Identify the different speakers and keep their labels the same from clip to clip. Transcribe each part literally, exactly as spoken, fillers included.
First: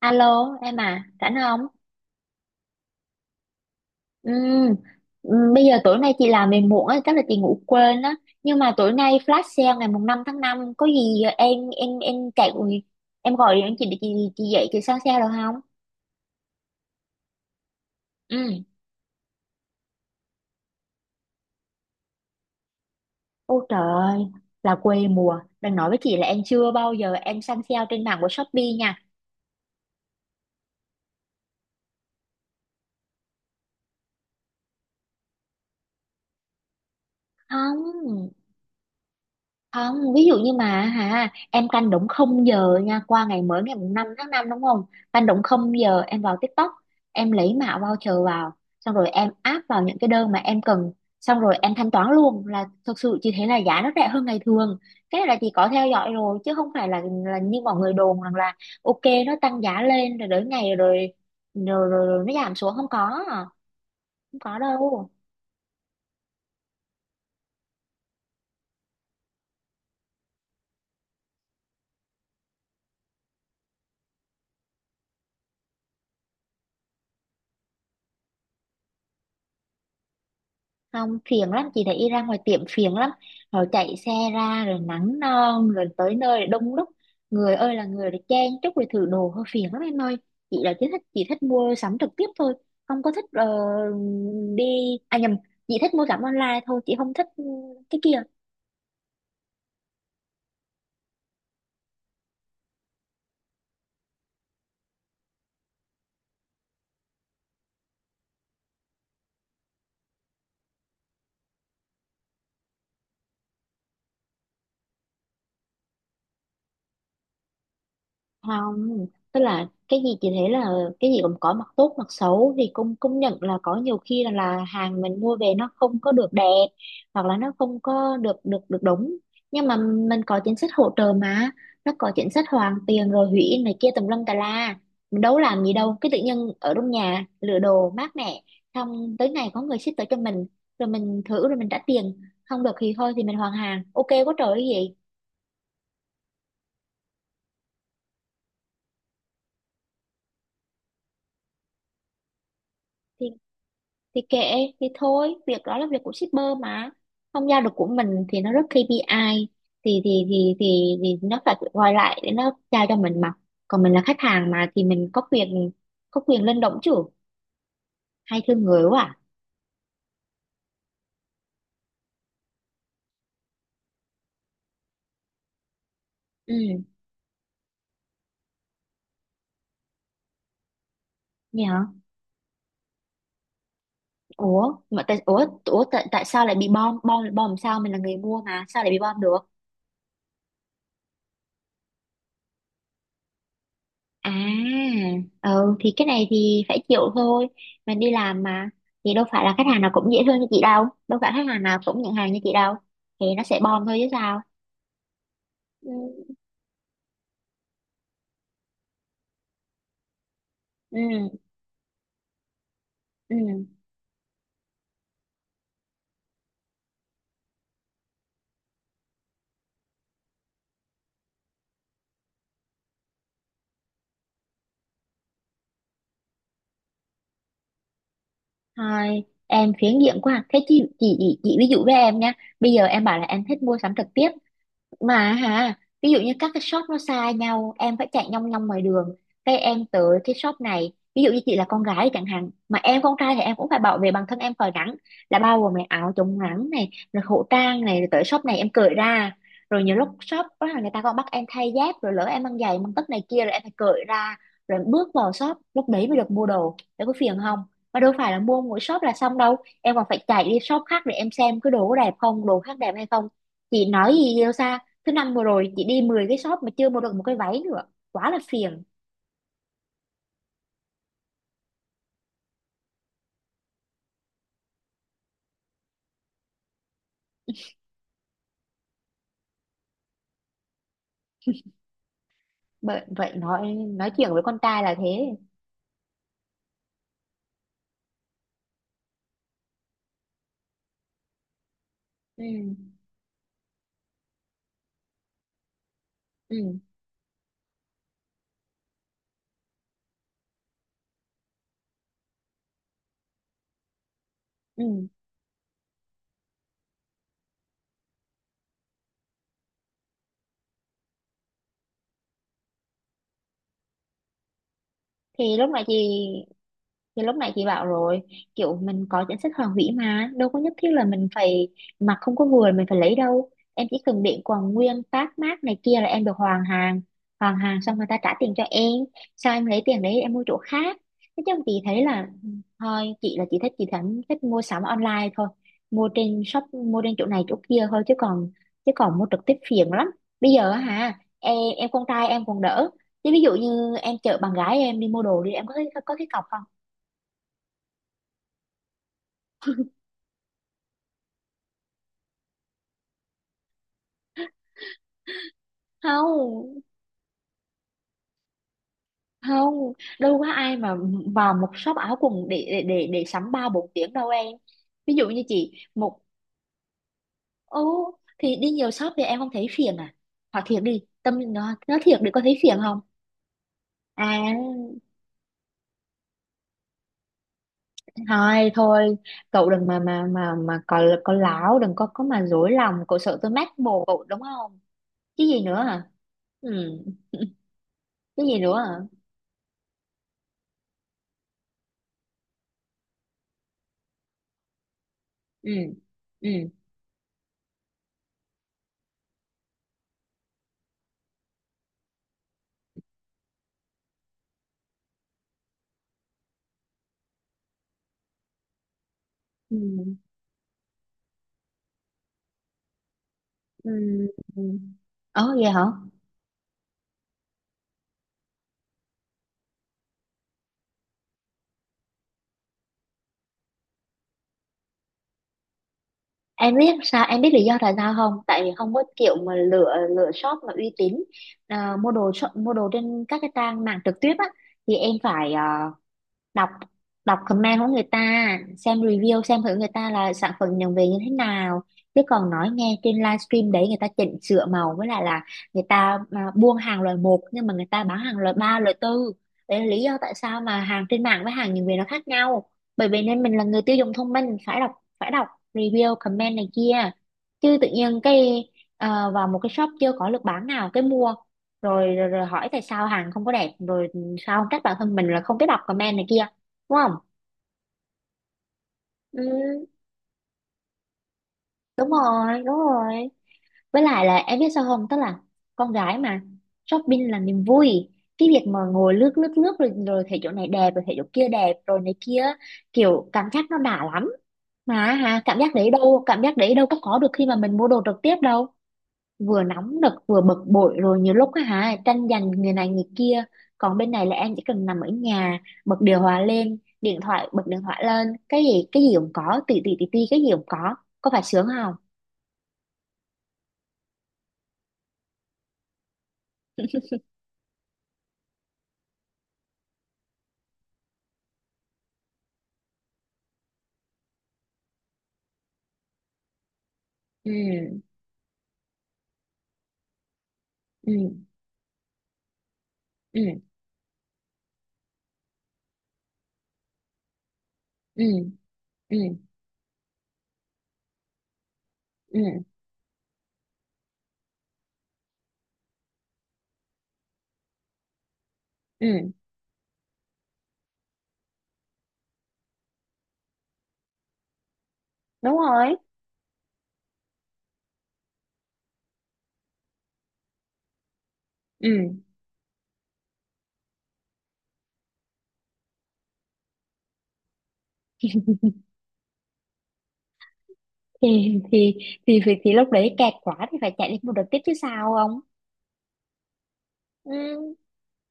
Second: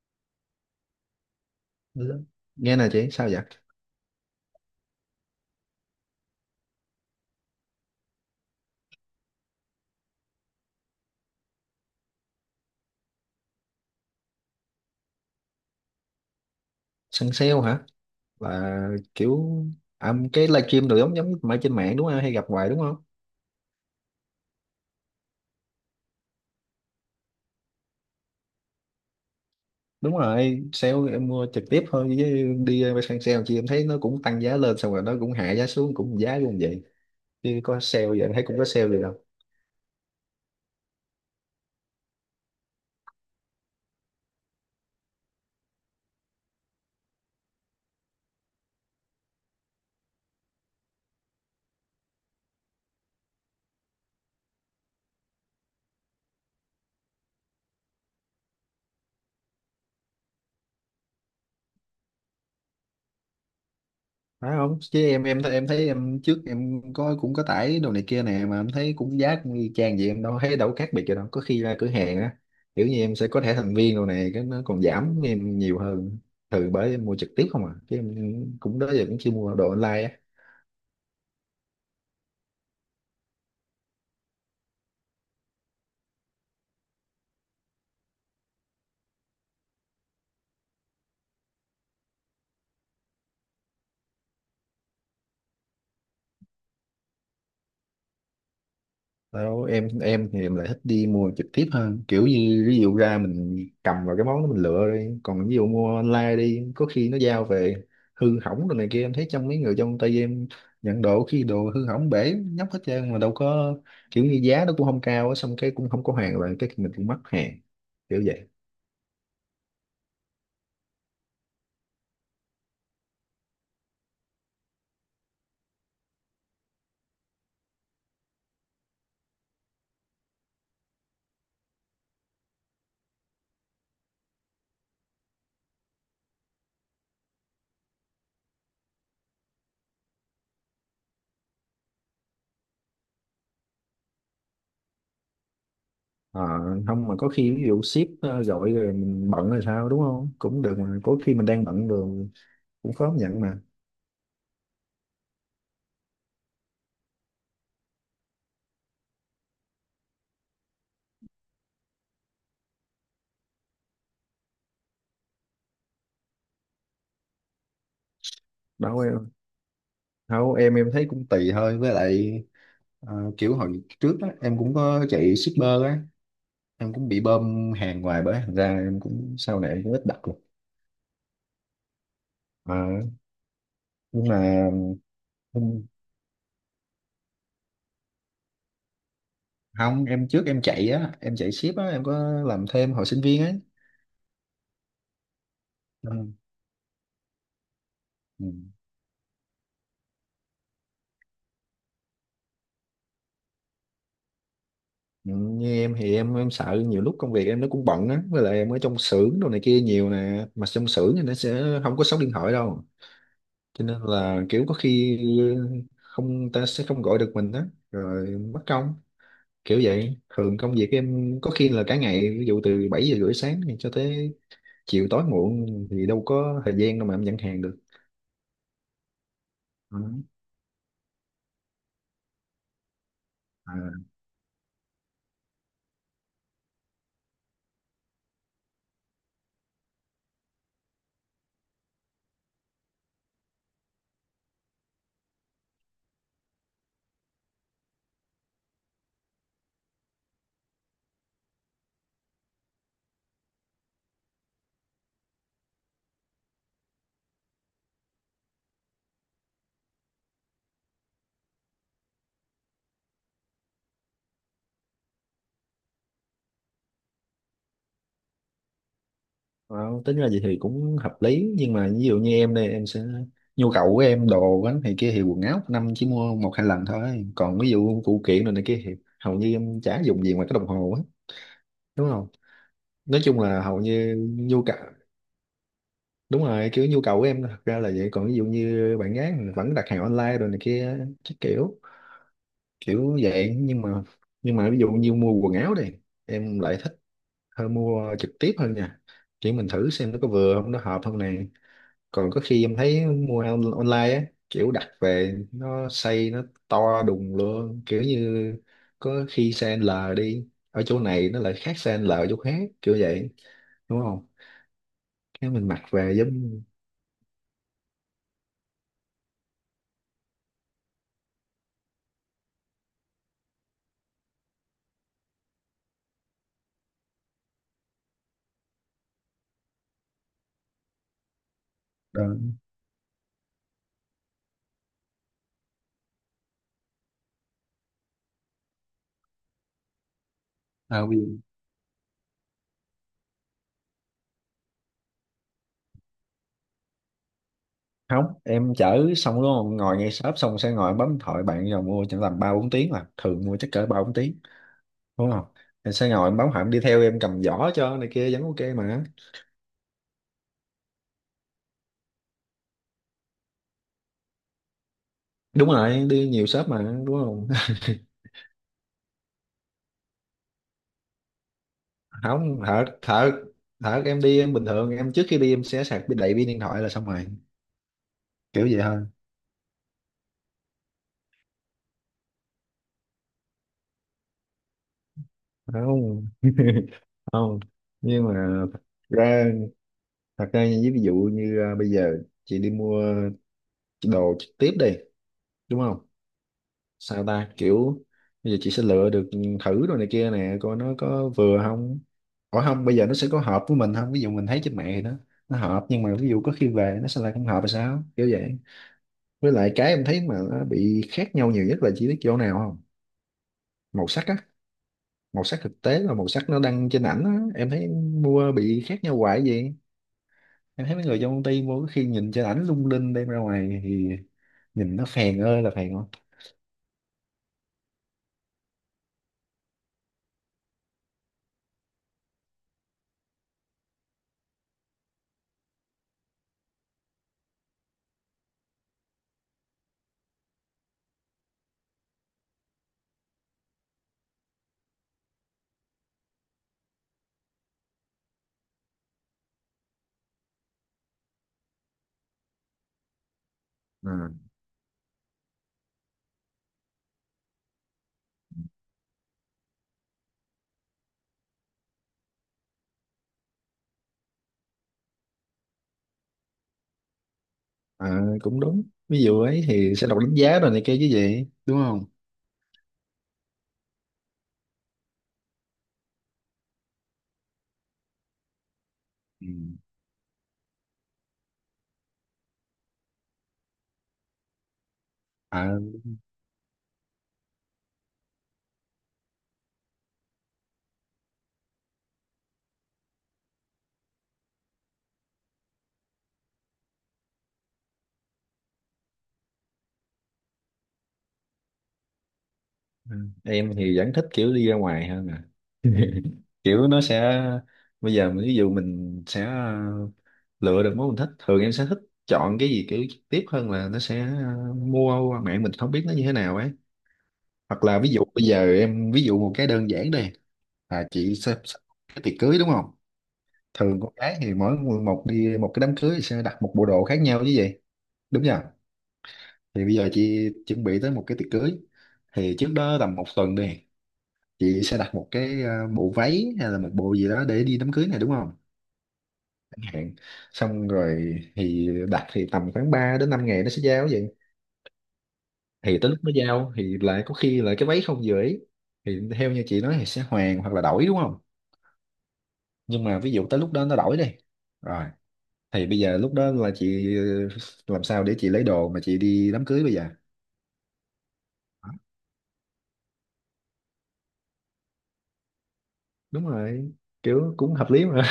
Speaker 1: Alo em à, rảnh không?
Speaker 2: Ừ. Nghe nè chị, sao vậy?
Speaker 1: Ừm, ừm, Bây giờ tối nay chị làm về muộn á, chắc là chị ngủ quên á. Nhưng mà tối nay flash sale ngày mùng năm tháng năm có gì em em em chạy em gọi điện chị để chị chị dậy chị sang sale được không?
Speaker 2: Săn sale hả?
Speaker 1: Ừ.
Speaker 2: Là kiểu, à, cái livestream đồ giống giống mà trên mạng đúng không, hay gặp hoài đúng không?
Speaker 1: Ôi trời ơi, là quê mùa. Đừng nói với chị là em chưa bao giờ em săn sale trên mạng của Shopee nha.
Speaker 2: Đúng rồi, sale em mua trực tiếp thôi, chứ đi săn sale chị, em thấy nó cũng tăng giá lên xong rồi nó cũng hạ giá xuống, cũng giá luôn vậy. Chứ có sale vậy, em
Speaker 1: Không.
Speaker 2: thấy cũng có sale vậy đâu.
Speaker 1: Không, ví dụ như mà hả, em canh đúng không giờ nha, qua ngày mới ngày mùng năm tháng năm đúng không? Canh đúng không giờ em vào TikTok, em lấy mã voucher vào, xong rồi em áp vào những cái đơn mà em cần, xong rồi em thanh toán luôn là thực sự chỉ thế là giá nó rẻ hơn ngày thường. Cái này là chị có theo dõi rồi chứ không phải là là như mọi người đồn rằng là ok nó tăng giá lên rồi đến ngày rồi rồi, rồi, rồi nó giảm xuống không có, không
Speaker 2: Phải
Speaker 1: có
Speaker 2: không, chứ
Speaker 1: đâu.
Speaker 2: em em em thấy em trước em có cũng có tải đồ này kia nè, mà em thấy cũng giá cũng y chang vậy, em đâu thấy đâu khác biệt gì đâu. Có khi ra cửa hàng á, kiểu như em sẽ có thẻ thành viên đồ này, cái nó còn giảm em nhiều hơn. Thường bởi em mua trực tiếp không à, chứ em cũng đó giờ cũng chưa mua đồ online á.
Speaker 1: Không phiền lắm, chị thấy ra ngoài tiệm phiền lắm, rồi chạy xe ra rồi nắng non rồi tới nơi rồi đông đúc, người ơi là người, rồi chen chúc rồi thử đồ hơi phiền lắm em ơi. Chị là chỉ thích, chị thích mua sắm trực tiếp thôi, không có thích. ờ, Đi à nhầm, chị thích mua sắm online thôi, chị không thích ừ, cái kia.
Speaker 2: Đâu, em em thì em lại thích đi mua trực tiếp hơn. Kiểu như ví dụ ra mình cầm vào cái món đó mình lựa đi, còn ví dụ mua online đi, có khi nó giao về hư hỏng rồi này kia, em thấy trong mấy người trong tay em nhận đồ khi đồ hư hỏng bể nhóc hết trơn mà đâu có. Kiểu như giá nó cũng không cao á, xong cái cũng không có hàng rồi cái mình cũng mất hàng, kiểu vậy.
Speaker 1: Không, tức là cái gì chị thấy là cái gì cũng có mặt tốt mặt xấu, thì cũng công nhận là có nhiều khi là, là hàng mình mua về nó không có được đẹp, hoặc là nó không có được được được đúng. Nhưng mà mình có chính sách hỗ trợ mà, nó có chính sách hoàn tiền rồi hủy in này kia tùm lum tà la. Mình đâu có làm gì đâu, cái tự nhiên ở trong nhà lựa đồ mát mẻ, xong tới ngày có người ship tới cho mình, rồi mình thử rồi mình trả tiền, không được thì thôi thì mình hoàn hàng, ok quá trời cái
Speaker 2: Ờ, không mà có khi ví dụ ship ờ, gọi rồi mình bận rồi sao đúng không, cũng được. Mà có khi mình đang bận rồi cũng khó
Speaker 1: gì.
Speaker 2: nhận mà.
Speaker 1: Thì kệ, thì thôi, việc đó là việc của shipper mà, không giao được của mình thì nó rất ca pê i, thì thì thì thì, thì nó phải gọi lại để nó giao cho mình mà. Còn mình là khách hàng mà, thì mình có quyền, có quyền lên động chứ, hay thương người
Speaker 2: Đâu,
Speaker 1: quá à.
Speaker 2: không em em thấy cũng tùy thôi, với lại ờ, kiểu hồi trước á em cũng có chạy shipper á,
Speaker 1: Ừ
Speaker 2: em cũng bị bơm hàng hoài bởi thành ra em cũng sau này em cũng ít đặt luôn.
Speaker 1: nhỉ.
Speaker 2: Ờ, nhưng mà
Speaker 1: Ủa mà tại, ủa ủa
Speaker 2: không.
Speaker 1: tại, tại sao lại bị bom bom bom làm sao, mình là người mua mà sao lại bị bom được?
Speaker 2: Không, em trước em chạy á, em chạy ship á, em có làm thêm hồi sinh viên á.
Speaker 1: À, ừ, thì cái này
Speaker 2: Ừ.
Speaker 1: thì phải chịu thôi. Mình đi làm
Speaker 2: Ừ.
Speaker 1: mà. Thì đâu phải là khách hàng nào cũng dễ thương như chị đâu. Đâu phải khách hàng nào cũng nhận hàng như chị đâu. Thì nó sẽ bom thôi chứ sao.
Speaker 2: Ừ, như em thì
Speaker 1: Ừ,
Speaker 2: em em sợ nhiều lúc công việc em nó cũng bận á, với lại em ở trong xưởng đồ này kia nhiều nè, mà trong xưởng thì nó
Speaker 1: ừ,
Speaker 2: sẽ không có sóng điện thoại đâu.
Speaker 1: ừ.
Speaker 2: Cho nên là kiểu có khi không ta sẽ không gọi được mình đó, rồi mất công, kiểu vậy. Thường công việc em có khi là cả ngày, ví dụ từ bảy giờ rưỡi sáng thì cho tới chiều tối muộn, thì đâu có thời gian đâu mà em nhận hàng được.
Speaker 1: Thôi, em phiến
Speaker 2: Ừ.
Speaker 1: diện quá. Thế chị, chị, chị, chị ví dụ với em nha. Bây giờ em bảo là em thích
Speaker 2: À,
Speaker 1: mua sắm trực tiếp. Mà hả, ví dụ như các cái shop nó xa nhau, em phải chạy nhong nhong ngoài đường. Cái em tới cái shop này, ví dụ như chị là con gái chẳng hạn, mà em con trai thì em cũng phải bảo vệ bản thân em khỏi nắng, là bao gồm này áo chống nắng này rồi khẩu trang này, rồi tới shop này em cởi ra. Rồi nhiều lúc shop đó là người ta còn bắt em thay dép, rồi lỡ em mang giày mang tất này kia, rồi em phải cởi ra, rồi em bước vào shop lúc đấy mới được mua đồ, để có phiền không? Mà đâu phải là mua mỗi shop là xong đâu, em còn phải chạy đi shop khác để em xem cái đồ có đẹp không, đồ khác đẹp hay không. Chị nói gì yêu xa, thứ năm vừa rồi chị đi mười cái shop mà chưa mua được một cái váy nữa, quá là phiền.
Speaker 2: wow, tính ra vậy thì cũng hợp lý, nhưng mà ví dụ như em đây em sẽ, nhu cầu của em đồ á này kia thì quần áo một năm chỉ mua một hai lần thôi, còn ví dụ phụ kiện rồi này kia thì hầu như em chả dùng gì ngoài cái đồng hồ á, đúng không?
Speaker 1: Bởi
Speaker 2: Nói
Speaker 1: vậy
Speaker 2: chung là
Speaker 1: nói
Speaker 2: hầu
Speaker 1: nói
Speaker 2: như
Speaker 1: chuyện với con
Speaker 2: nhu cầu,
Speaker 1: trai là thế.
Speaker 2: đúng rồi kiểu nhu cầu của em thật ra là vậy, còn ví dụ như bạn gái mình vẫn đặt hàng online rồi này kia. Chắc kiểu,
Speaker 1: Ừ,
Speaker 2: kiểu vậy. Nhưng mà nhưng mà ví dụ như mua quần áo đi, em
Speaker 1: ừ,
Speaker 2: lại thích hơn, mua trực tiếp hơn nha, kiểu mình thử xem nó có vừa không, nó hợp không này. Còn có khi em thấy mua on- online á, kiểu
Speaker 1: ừ,
Speaker 2: đặt về nó size nó to đùng luôn, kiểu như có khi size L đi ở chỗ này nó lại khác size L ở chỗ khác, kiểu vậy, đúng không? Cái
Speaker 1: thì
Speaker 2: mình
Speaker 1: lúc
Speaker 2: mặc
Speaker 1: nãy chị.
Speaker 2: về giống
Speaker 1: Thì lúc nãy chị bảo rồi, kiểu mình có chính sách hoàn hủy mà, đâu có nhất thiết là mình phải mặc không có vừa là mình phải lấy đâu. Em chỉ cần để quần nguyên tag mác này kia là em được hoàn hàng. Hoàn hàng xong người ta trả tiền cho em, sao em lấy tiền đấy em mua chỗ khác. Thế chứ chị thấy là
Speaker 2: đơn.
Speaker 1: thôi, chị là chị thích, chị thẳng thích mua sắm online thôi. Mua trên shop, mua trên chỗ này chỗ kia thôi, chứ còn chứ còn mua trực tiếp phiền lắm. Bây giờ á hả, em em con trai em còn đỡ. Chứ ví dụ như em chở bạn gái em đi mua đồ đi, em có thấy có cái cọc không?
Speaker 2: Không em chở xong đúng không, ngồi ngay shop xong sẽ ngồi bấm điện thoại bạn rồi mua, chẳng tầm ba bốn tiếng mà thường mua chắc cỡ ba bốn tiếng, đúng không? Em sẽ ngồi em bấm, hẳn đi
Speaker 1: Không,
Speaker 2: theo em cầm giỏ cho này kia vẫn ok mà.
Speaker 1: không, đâu có ai mà vào một shop áo quần để để để, để sắm ba bốn tiếng đâu em. Ví dụ như
Speaker 2: Đúng
Speaker 1: chị
Speaker 2: rồi,
Speaker 1: một.
Speaker 2: đi nhiều shop mà, đúng không?
Speaker 1: Ô, thì đi nhiều shop thì em không thấy phiền à? Hỏi thiệt đi, tâm nó nó thiệt đi, có thấy
Speaker 2: Không,
Speaker 1: phiền
Speaker 2: thật
Speaker 1: không?
Speaker 2: thật, thật em
Speaker 1: À
Speaker 2: đi, em bình thường em trước khi đi em sẽ sạc đầy pin điện thoại là xong rồi, kiểu
Speaker 1: thôi
Speaker 2: vậy thôi.
Speaker 1: thôi, cậu đừng mà mà mà mà có có láo, đừng có có mà dối lòng, cậu sợ tôi mách bồ cậu đúng không? Cái gì nữa hả?
Speaker 2: Không,
Speaker 1: Ừ.
Speaker 2: không. Nhưng
Speaker 1: Cái gì
Speaker 2: mà
Speaker 1: nữa
Speaker 2: thật
Speaker 1: hả?
Speaker 2: ra, thật ra như ví dụ như à, bây giờ chị đi mua đồ trực tiếp đi,
Speaker 1: Ừ,
Speaker 2: đúng không?
Speaker 1: ừ,
Speaker 2: Sao ta kiểu bây giờ chị sẽ lựa được, thử rồi này kia nè coi nó có vừa không. Ủa không, bây giờ nó sẽ có hợp với mình không, ví dụ mình thấy trên mạng thì nó nó hợp nhưng mà ví dụ có khi về nó sẽ lại không hợp là sao, kiểu vậy. Với lại
Speaker 1: ừ,
Speaker 2: cái em thấy mà nó bị khác nhau nhiều nhất là chỉ biết chỗ nào không,
Speaker 1: ừ,
Speaker 2: màu sắc á.
Speaker 1: ừ,
Speaker 2: Màu
Speaker 1: ờ
Speaker 2: sắc
Speaker 1: vậy
Speaker 2: thực
Speaker 1: hả?
Speaker 2: tế và màu sắc nó đăng trên ảnh á, em thấy mua bị khác nhau hoài vậy. Em thấy mấy người trong công ty mua có khi nhìn trên ảnh lung linh, đem ra ngoài thì nhìn nó phèn ơi là phèn.
Speaker 1: Em biết sao, em biết lý do tại sao không? Tại vì không có kiểu mà lựa, lựa shop mà uy tín. À, mua đồ shop, mua đồ trên các cái trang mạng trực tiếp á, thì em phải, à, đọc, đọc comment của người ta, xem review, xem thử người ta là sản phẩm nhận về như thế nào. Chứ còn nói nghe trên livestream đấy người ta chỉnh sửa màu, với lại là người ta à, buôn hàng loại một nhưng mà người ta bán hàng loại ba loại tư. Đấy là lý do tại sao mà hàng trên mạng với hàng nhận về nó khác nhau. Bởi vì nên mình là người tiêu dùng thông
Speaker 2: Không.
Speaker 1: minh, phải đọc, phải đọc review comment này kia. Chứ tự nhiên cái à, vào một cái shop chưa có lực bán nào cái mua, rồi, rồi rồi hỏi tại sao hàng không có đẹp, rồi sao không trách bản thân mình là không biết đọc comment này kia, đúng không?
Speaker 2: À, cũng đúng. Ví dụ
Speaker 1: Ừ,
Speaker 2: ấy thì sẽ đọc đánh giá rồi này kia chứ gì, đúng không?
Speaker 1: đúng rồi, đúng rồi. Với lại là em biết sao không, tức là con gái mà, shopping là niềm vui. Cái việc mà ngồi lướt
Speaker 2: Ừ.
Speaker 1: lướt lướt rồi, rồi thấy chỗ này đẹp rồi thấy chỗ kia đẹp rồi này kia, kiểu cảm giác nó đã lắm. Mà hả, cảm giác
Speaker 2: À,
Speaker 1: đấy đâu, cảm giác đấy đâu có có được khi mà mình mua đồ trực tiếp đâu. Vừa nóng nực vừa bực bội, rồi nhiều lúc á hả tranh giành người này người kia. Còn bên này là em chỉ cần nằm ở nhà, bật điều hòa lên, điện thoại bật điện thoại lên, cái gì cái gì cũng có, tì tì tì tì cái gì cũng có có phải sướng không?
Speaker 2: ừ. Em thì vẫn thích kiểu đi ra ngoài hơn à. Kiểu nó sẽ bây giờ mình- ví dụ mình sẽ ờ, lựa được món mình thích, thường em sẽ thích chọn cái gì kiểu trực tiếp hơn, là nó sẽ ờ, mua qua mạng mình không biết nó như thế nào ấy. Hoặc là
Speaker 1: Ừ,
Speaker 2: ví dụ bây giờ em ví dụ một cái đơn giản đây là
Speaker 1: ừ,
Speaker 2: chị sẽ sẽ- cái tiệc cưới, đúng không?
Speaker 1: ừ,
Speaker 2: Thường con gái thì mỗi người một, đi một cái đám cưới thì sẽ đặt một bộ đồ khác nhau chứ gì,
Speaker 1: ừ,
Speaker 2: đúng chưa?
Speaker 1: ừ,
Speaker 2: Thì bây giờ chị chuẩn bị tới một cái tiệc cưới, thì
Speaker 1: ừ,
Speaker 2: trước đó tầm một tuần đi, chị sẽ đặt một cái ờ, bộ váy hay là một bộ gì đó để đi đám cưới này đúng không,
Speaker 1: ừ,
Speaker 2: chẳng hạn. Xong rồi thì đặt thì tầm khoảng ba đến năm ngày nó sẽ giao vậy.
Speaker 1: đúng rồi.
Speaker 2: Thì tới lúc nó giao thì lại có khi lại cái váy không vừa ý, thì theo như chị nói thì sẽ hoàn hoặc là đổi đúng không,
Speaker 1: Ừ,
Speaker 2: nhưng mà ví dụ tới lúc đó nó đổi đi rồi, thì bây giờ lúc đó là chị ờ, làm sao để chị lấy đồ mà chị đi đám cưới bây giờ?
Speaker 1: thì thì thì thì, thì lúc đấy kẹt quá thì phải chạy lên một đợt tiếp chứ sao không.
Speaker 2: Đúng rồi, kiểu
Speaker 1: Ừ,
Speaker 2: cũng hợp lý mà,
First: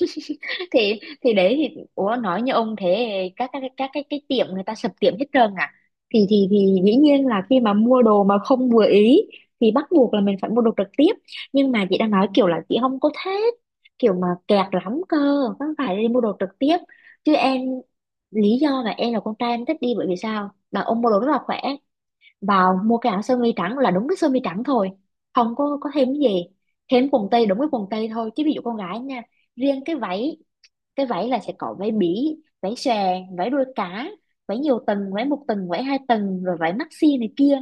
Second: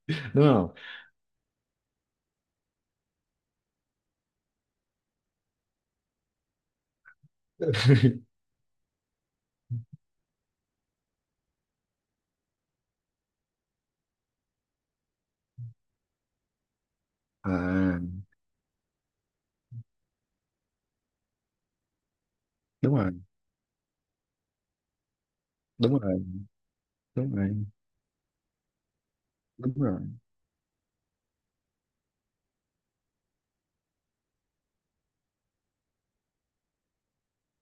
Speaker 2: đúng không?
Speaker 1: thì thì đấy, thì ủa nói như ông thế, các các các cái cái tiệm người ta sập tiệm hết trơn à. Thì thì thì dĩ nhiên là khi mà mua đồ mà không vừa ý thì bắt buộc là mình phải mua đồ trực tiếp. Nhưng mà chị đang nói kiểu là chị không có thích kiểu mà kẹt lắm cơ, không phải đi mua đồ trực tiếp. Chứ em,
Speaker 2: À
Speaker 1: lý do là em là con trai em thích đi bởi vì sao, là ông mua đồ rất là khỏe. Vào
Speaker 2: đúng
Speaker 1: mua cái
Speaker 2: rồi,
Speaker 1: áo sơ mi trắng là đúng cái sơ mi trắng thôi, không có có
Speaker 2: đúng
Speaker 1: thêm cái
Speaker 2: rồi,
Speaker 1: gì, thêm quần
Speaker 2: đúng
Speaker 1: tây đúng
Speaker 2: rồi,
Speaker 1: cái quần tây thôi, chứ ví dụ con gái nha,
Speaker 2: đúng
Speaker 1: riêng cái
Speaker 2: rồi.
Speaker 1: váy, cái váy là sẽ có váy bí váy xòe, váy đuôi cá, váy nhiều tầng váy một tầng váy hai tầng rồi váy maxi này kia.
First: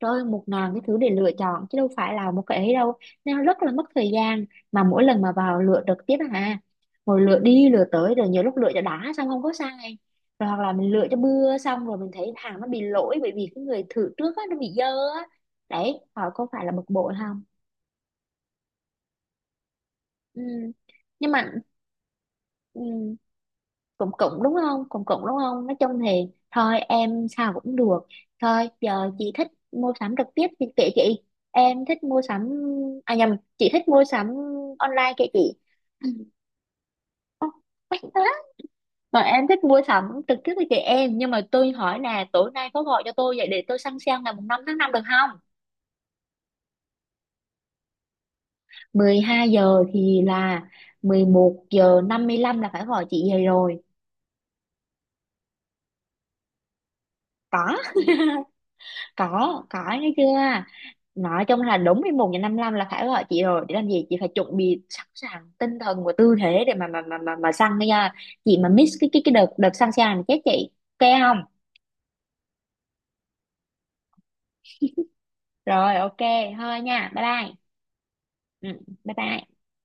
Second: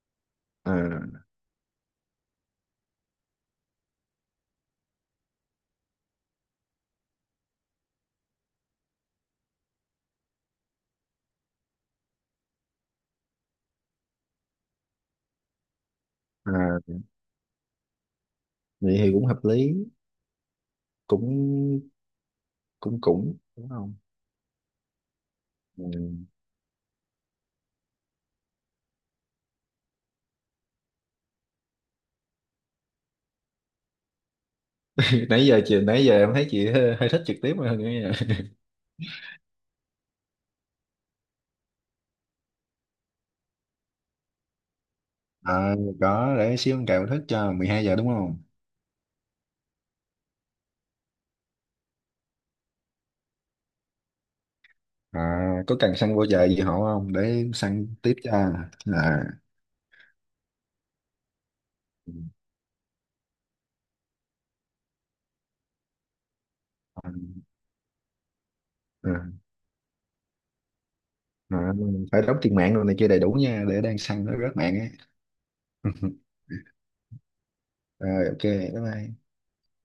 Speaker 1: Trời ơi, một ngàn cái thứ để
Speaker 2: À.
Speaker 1: lựa chọn chứ đâu phải là một cái ấy đâu, nên nó rất là mất thời gian. Mà mỗi lần mà vào lựa trực tiếp à, ngồi lựa đi lựa tới, rồi nhiều lúc lựa cho đã xong không có sai, rồi hoặc là mình lựa cho bưa xong rồi mình thấy hàng nó bị lỗi bởi vì cái người thử trước á nó bị dơ á, đấy họ có phải là bực
Speaker 2: À,
Speaker 1: bội không.
Speaker 2: vậy thì cũng hợp lý.
Speaker 1: Ừ. Nhưng mà
Speaker 2: Cũng,
Speaker 1: ừ.
Speaker 2: cũng, cũng đúng không.
Speaker 1: Cũng cũng đúng không, cũng cũng đúng không, nói chung thì
Speaker 2: Ừ.
Speaker 1: thôi em sao cũng được. Thôi giờ chị thích mua sắm trực tiếp thì kệ chị, em thích mua sắm, à nhầm, chị thích mua sắm online kệ
Speaker 2: Nãy
Speaker 1: chị.
Speaker 2: giờ chị, nãy giờ em thấy chị hơi, hơi thích trực tiếp hơn
Speaker 1: Mắc
Speaker 2: nha.
Speaker 1: quá. Còn em thích mua sắm trực tiếp với chị em, nhưng mà tôi hỏi là tối nay có gọi cho tôi vậy để tôi săn sale ngày mùng năm tháng năm được không?
Speaker 2: À, có, để xíu con cào thức cho mười hai giờ đúng không?
Speaker 1: Mười hai giờ thì là mười một giờ năm mươi lăm là phải gọi chị về rồi.
Speaker 2: À, có cần săn vô chợ gì họ không để săn
Speaker 1: Có.
Speaker 2: tiếp cho? À,
Speaker 1: có có nghe chưa, nói chung là đúng
Speaker 2: ừ.
Speaker 1: mười một giờ năm mươi lăm là phải gọi chị rồi, để làm gì, chị phải chuẩn bị sẵn sàng tinh thần và tư thế để mà mà
Speaker 2: À,
Speaker 1: mà mà, mà săn nha. Chị mà miss cái cái cái đợt đợt săn sàn chết chị. Ok không?
Speaker 2: à, phải đóng tiền mạng rồi này kia đầy đủ nha, để đang săn nó rớt mạng á.
Speaker 1: Rồi ok, thôi nha, bye bye.
Speaker 2: Rồi ok,
Speaker 1: Ừ,
Speaker 2: bye
Speaker 1: bye
Speaker 2: bye.
Speaker 1: bye.